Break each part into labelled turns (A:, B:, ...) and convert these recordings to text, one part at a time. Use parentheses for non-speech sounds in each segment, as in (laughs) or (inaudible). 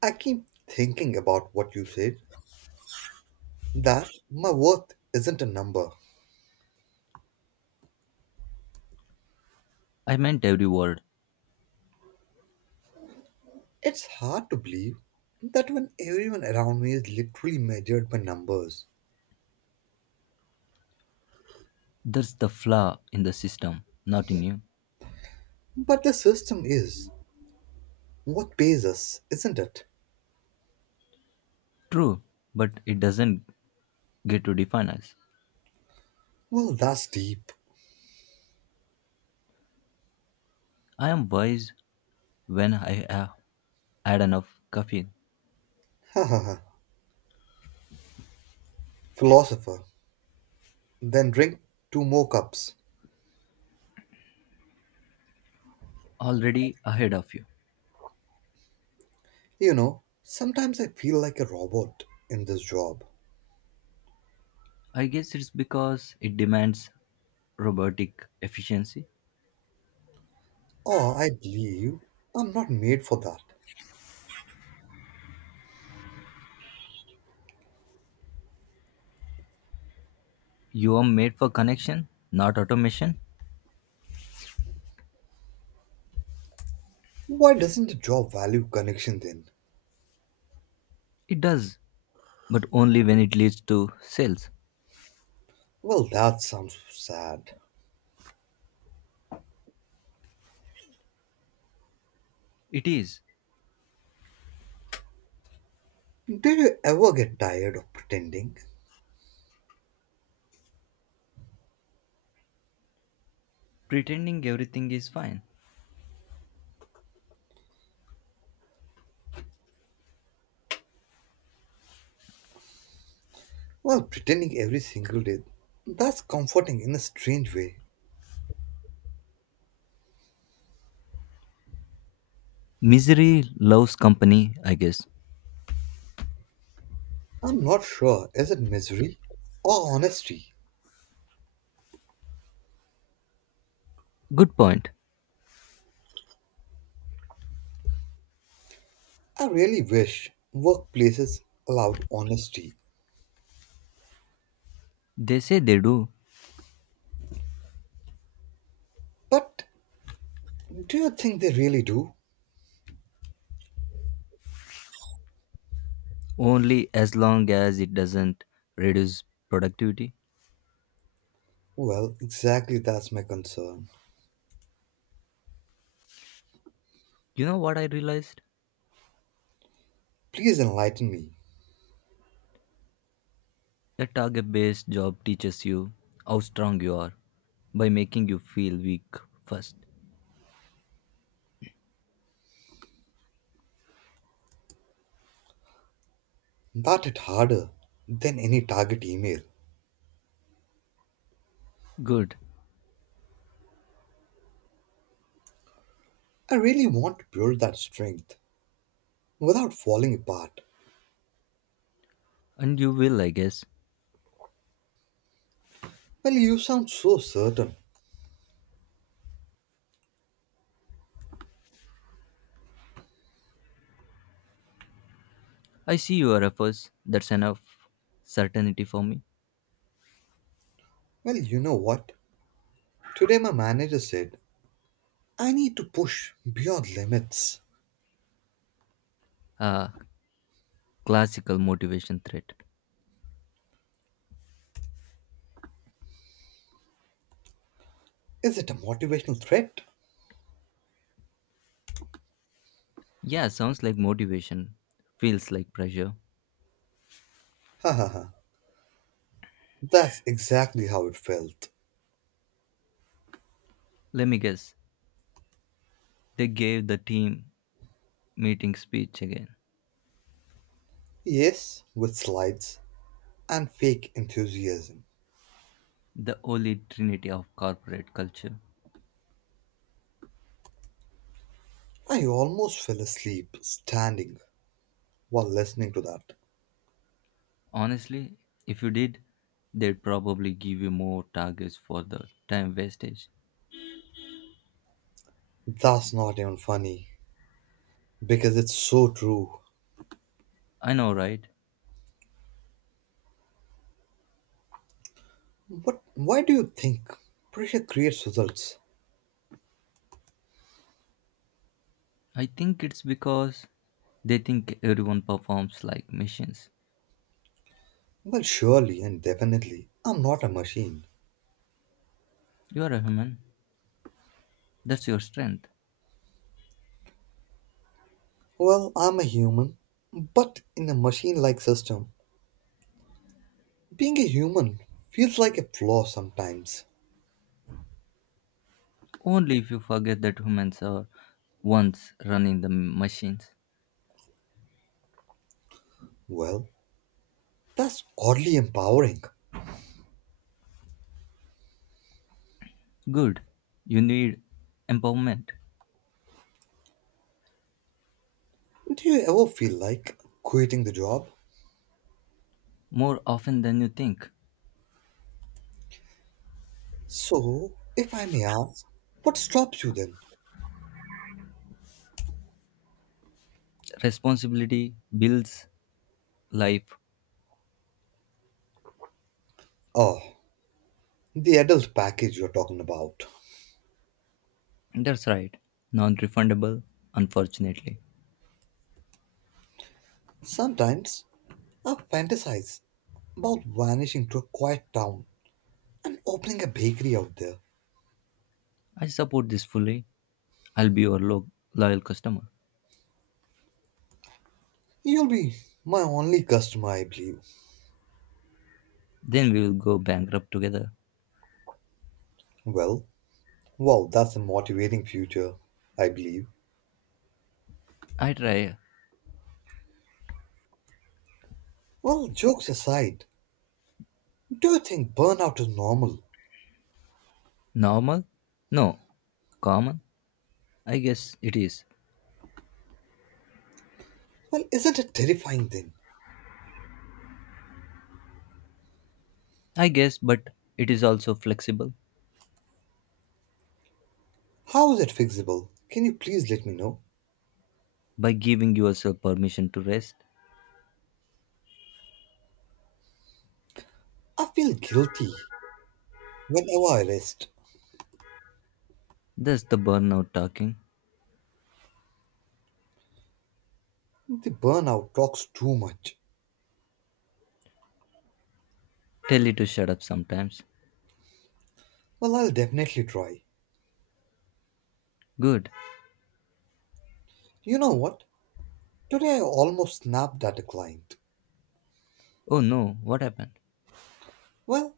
A: I keep thinking about what you said that my worth isn't a number.
B: I meant every word.
A: It's hard to believe that when everyone around me is literally measured by numbers.
B: That's the flaw in the system, not in you.
A: But the system is what pays us, isn't it?
B: True, but it doesn't get to define us.
A: Well, that's deep. (laughs)
B: I am wise when I have had enough caffeine
A: Ha ha ha. Philosopher. Then drink two more cups.
B: already ahead of you.
A: You know, sometimes I feel like a robot in this job.
B: I guess it's because it demands robotic efficiency.
A: Or I believe I'm not made for that.
B: You are made for connection, not automation.
A: Why doesn't the job value connection then?
B: It does, but only when it leads to sales.
A: Well, that sounds sad.
B: It is.
A: Did you ever get tired of pretending?
B: Pretending everything is fine.
A: Well, pretending every single day. That's comforting in a strange way.
B: Misery loves company, I guess.
A: I'm not sure. Is it misery or honesty?
B: Good point.
A: I really wish workplaces allowed honesty.
B: They say they do,
A: But do you think they really do?
B: only as long as it doesn't reduce productivity.
A: Well, exactly that's my concern.
B: You know what I realized?
A: Please enlighten me.
B: A target based job teaches you how strong you are by making you feel weak first.
A: That hit harder than any target email.
B: Good.
A: I really want to build that strength without falling apart.
B: And you will, I guess.
A: Well, you sound so certain.
B: I see your efforts. That's enough certainty for me.
A: Well, you know what? Today my manager said, I need to push beyond limits.
B: Ah, classical motivation threat.
A: Is it a motivational threat?
B: Yeah, sounds like motivation. Feels like pressure.
A: Ha ha ha. That's exactly how it felt.
B: Let me guess. They gave the team meeting speech again.
A: Yes, with slides and fake enthusiasm.
B: The holy trinity of corporate culture.
A: I almost fell asleep standing while listening to that.
B: Honestly, if you did, they'd probably give you more targets for the time wastage.
A: That's not even funny because it's so true.
B: I know, right?
A: But why do you think pressure creates results?
B: I think it's because they think everyone performs like machines.
A: Well, surely and definitely, I'm not a machine.
B: You are a human, that's your strength.
A: Well, I'm a human, but in a machine like system, being a human feels like a flaw sometimes.
B: Only if you forget that humans are ones running the machines.
A: Well, that's oddly empowering.
B: Good, you need empowerment
A: Do you ever feel like quitting the job?
B: more often than you think.
A: So, if I may ask, what stops you then?
B: Responsibility builds life.
A: Oh, the adult package you're talking about.
B: That's right. Non refundable, unfortunately.
A: Sometimes I fantasize about vanishing to a quiet town and opening a bakery out there.
B: I support this fully. I'll be your loyal customer.
A: You'll be my only customer, I believe.
B: Then we will go bankrupt together.
A: Well, that's a motivating future, I believe.
B: I try
A: Well, jokes aside, do you think burnout is normal?
B: normal? No. Common? I guess it is.
A: Well, isn't it terrifying then?
B: I guess, but it is also flexible.
A: How is it fixable? Can you please let me know?
B: By giving yourself permission to rest,
A: I feel guilty whenever I rest.
B: that's the burnout talking.
A: The burnout talks too much.
B: Tell it to shut up sometimes.
A: Well, I'll definitely try.
B: Good.
A: You know what? Today I almost snapped at a client.
B: Oh no, what happened?
A: Well,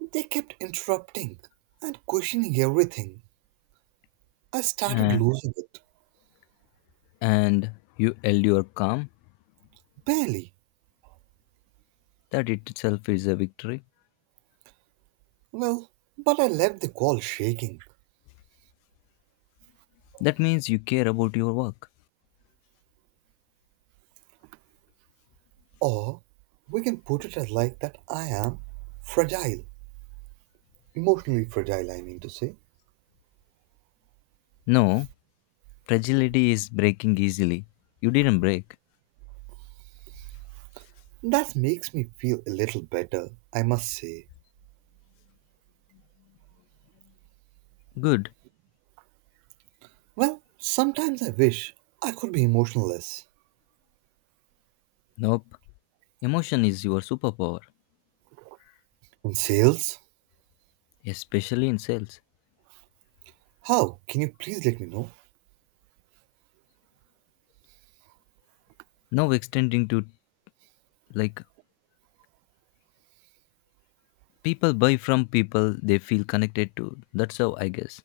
A: they kept interrupting and questioning everything. I started
B: Uh,
A: losing it.
B: and you held your calm.
A: Barely.
B: That itself is a victory.
A: Well, but I left the call shaking.
B: That means you care about your work.
A: Or we can put it as like that I am fragile, emotionally fragile, I mean to say.
B: No, fragility is breaking easily. You didn't break.
A: That makes me feel a little better, I must say.
B: Good.
A: Well, sometimes I wish I could be emotionless.
B: Nope. Emotion is your superpower,
A: In sales?
B: especially in sales.
A: How? Can you please let me know?
B: Now extending to like people buy from people they feel connected to. That's how I guess.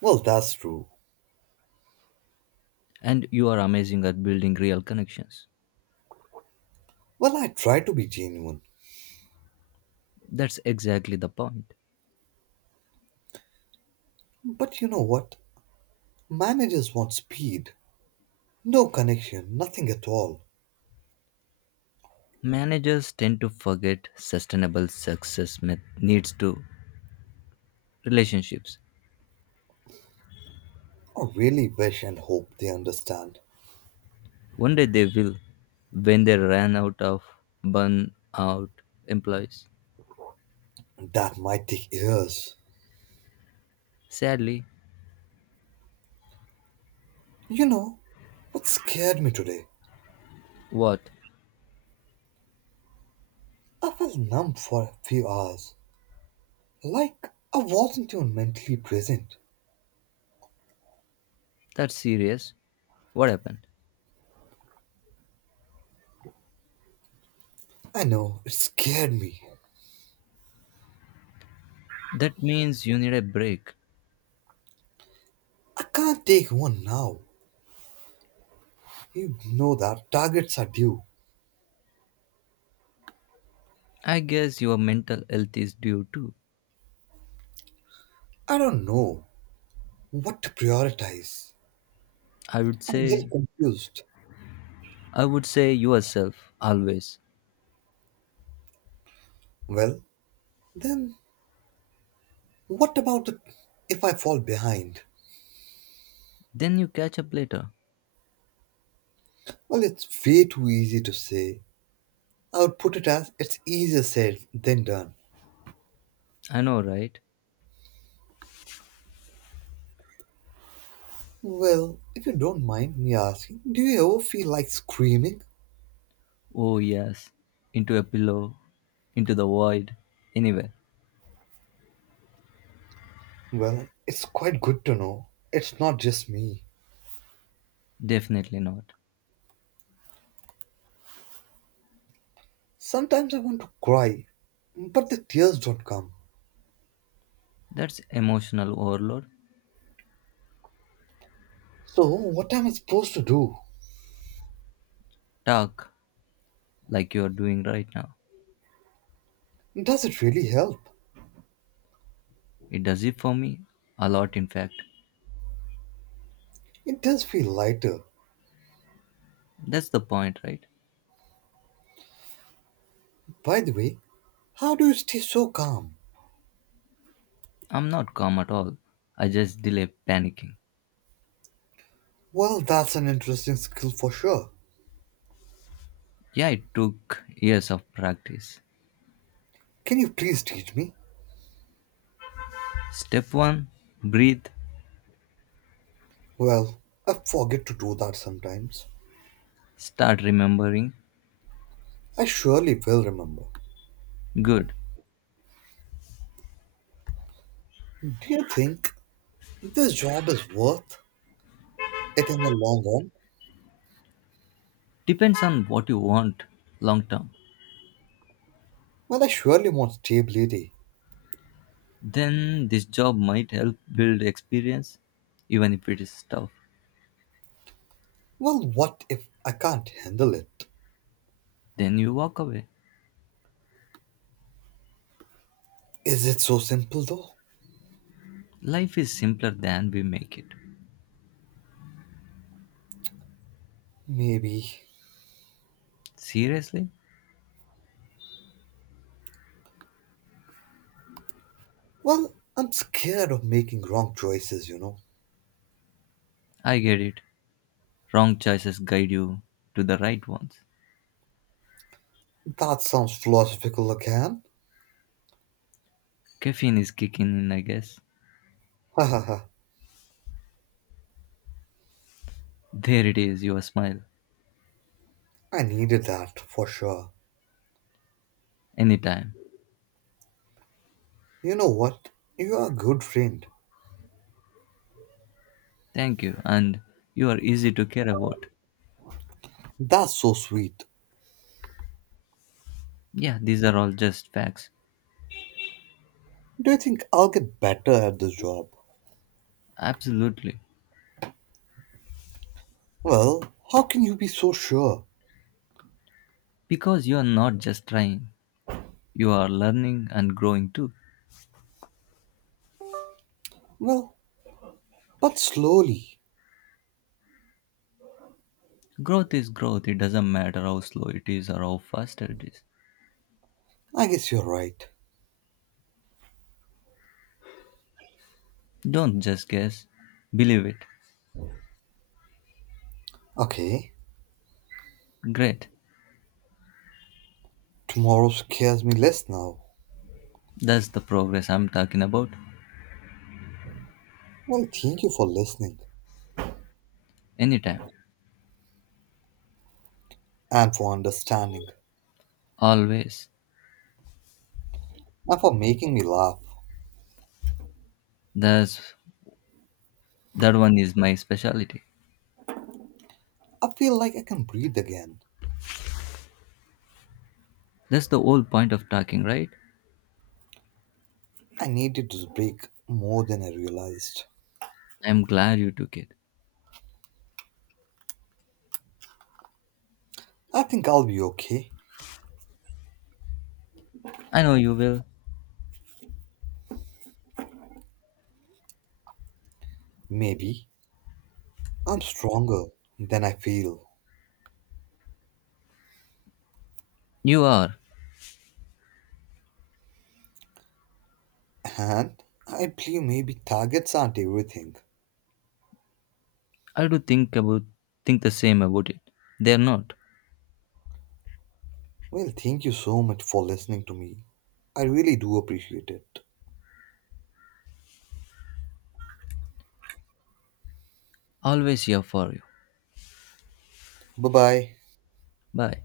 A: Well, that's true.
B: And you are amazing at building real connections.
A: Well, I try to be genuine.
B: That's exactly the point.
A: But you know what? Managers want speed, no connection, nothing at all.
B: Managers tend to forget sustainable success needs to relationships.
A: I really wish and hope they understand.
B: One day they will, when they ran out of burnout employees.
A: That might take years.
B: Sadly,
A: You know what scared me today?
B: what?
A: I felt numb for a few hours, like I wasn't even mentally present.
B: That's serious. What happened?
A: I know, it scared me.
B: That means you need a break.
A: I can't take one now. You know that targets are due.
B: I guess your mental health is due too.
A: I don't know what to prioritize.
B: I would
A: I'm really
B: say,
A: confused.
B: I would say yourself always.
A: Well, then what about the, if I fall behind?
B: Then you catch up later.
A: Well, it's way too easy to say. I would put it as it's easier said than done.
B: I know, right?
A: Well, if you don't mind me asking, do you ever feel like screaming?
B: Oh, yes. Into a pillow, into the void, anywhere.
A: Well, it's quite good to know. It's not just me.
B: Definitely not.
A: Sometimes I want to cry, but the tears don't come.
B: That's emotional overload.
A: So, what am I supposed to do?
B: Talk like you are doing right now.
A: Does it really help?
B: It does it for me. A lot, in fact.
A: It does feel lighter.
B: That's the point, right?
A: By the way, how do you stay so calm?
B: I'm not calm at all. I just delay panicking.
A: Well, that's an interesting skill for sure.
B: Yeah, it took years of practice.
A: Can you please teach me?
B: Step 1. Breathe.
A: Well, I forget to do that sometimes.
B: Start remembering.
A: I surely will remember.
B: Good.
A: Do you think this job is worth it in the long run
B: Depends on what you want long term.
A: when I surely want stability.
B: Then this job might help build experience, even if it is tough.
A: Well, what if I can't handle it?
B: Then you walk away.
A: Is it so simple though?
B: Life is simpler than we make it.
A: Maybe.
B: Seriously?
A: Well, I'm scared of making wrong choices, you know.
B: I get it. Wrong choices guide you to the right ones.
A: That sounds philosophical again. (laughs)
B: Caffeine is kicking in, I guess.
A: Ha ha ha.
B: There it is, your smile.
A: I needed that for sure.
B: Anytime.
A: You know what? You are a good friend.
B: Thank you, and you are easy to care about.
A: That's so sweet.
B: Yeah, these are all just facts.
A: Do you think I'll get better at this job?
B: Absolutely.
A: Well, how can you be so sure?
B: Because you are not just trying, you are learning and growing too.
A: Well, but slowly.
B: Growth is growth, it doesn't matter how slow it is or how fast it is.
A: I guess you're right.
B: Don't just guess, believe it.
A: Okay.
B: Great,
A: Tomorrow scares me less now.
B: that's the progress I'm talking about.
A: Well, thank you for listening
B: Anytime,
A: and for understanding
B: always.
A: and for making me laugh.
B: That's, that one is my specialty.
A: I feel like I can breathe again.
B: That's the whole point of talking, right?
A: I needed this break more than I realized.
B: I'm glad you took it.
A: I think I'll be okay.
B: I know you will.
A: Maybe. I'm stronger than I feel.
B: You are.
A: And I believe maybe targets aren't everything.
B: I do think about think the same about it. They're not.
A: Well, thank you so much for listening to me. I really do appreciate it.
B: Always here for you.
A: Bye bye.
B: Bye.